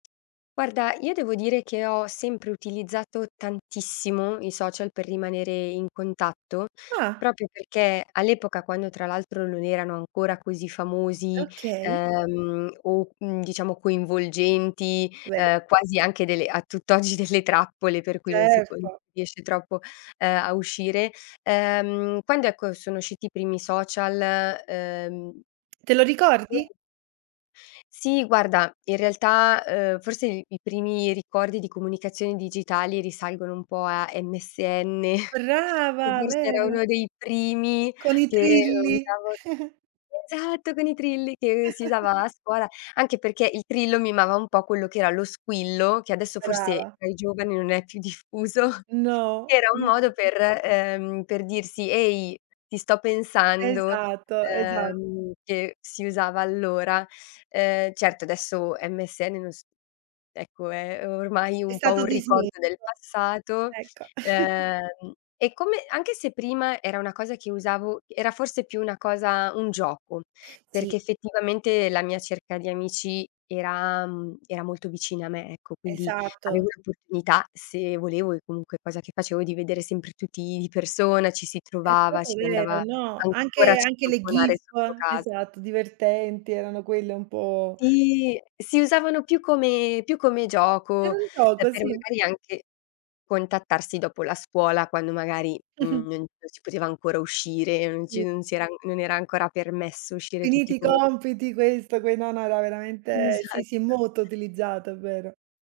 Guarda, io devo dire che ho sempre utilizzato tantissimo i social per rimanere in contatto, Ah. proprio perché all'epoca, quando tra l'altro non erano ancora così famosi, Okay. ehm, o, uhm, diciamo coinvolgenti, Vero. ehm, quasi anche delle a tutt'oggi delle trappole per cui non si può si Certo. riesce troppo, ehm, a uscire. Ehm, quando, ecco, sono usciti i primi social, ehm... Te lo ricordi? [unintelligible] Sì guarda, in realtà, uhm, forse il i primi ricordi di comunicazione digitali risalgono un po' a MSN, che Brava, forse era vero. uno dei primi Con i che u trilli. usavo esatto, con i trilli che si usava a scuola, anche perché il trillo mimava un po' quello che era lo squillo, che adesso forse Brava. tra i giovani non è più diffuso, No. che era un modo [unintelligible] per ehm, per dirsi: "Ehi, ti sto pensando," Esatto, esatto. uhm, che si usava allora. Uhm, certo adesso MSN non s ecco, è o ormai È un po' stato un dismesso. ricordo del passato; Ecco. uhm, e come anche se prima era una cosa che usavo era forse più una cosa un gioco, Sì. perché effettivamente la mia cerca di amici era mhmm, era molto vicina a me, ecco, quindi Esatto. avevo l'opportunità se volevo, e comunque cosa che facevo, di vedere sempre tutti di persona, ci si È trovava, proprio si vero. andava No, ancora a anche anche le citofonare gif. sotto casa. Esatto, divertenti, erano quelle un po' Sì, si usavano più come più come Era gioco, un e gioco, per sì. magari anche contattarsi dopo la scuola quando magari, mhmm, non non si poteva ancora uscire, non Sì. si non si era non era ancora permesso uscire tutti Finiti i i pome compiti, questo, que no, no era veramente sì, sì, Esatto. molto utilizzato, è vero.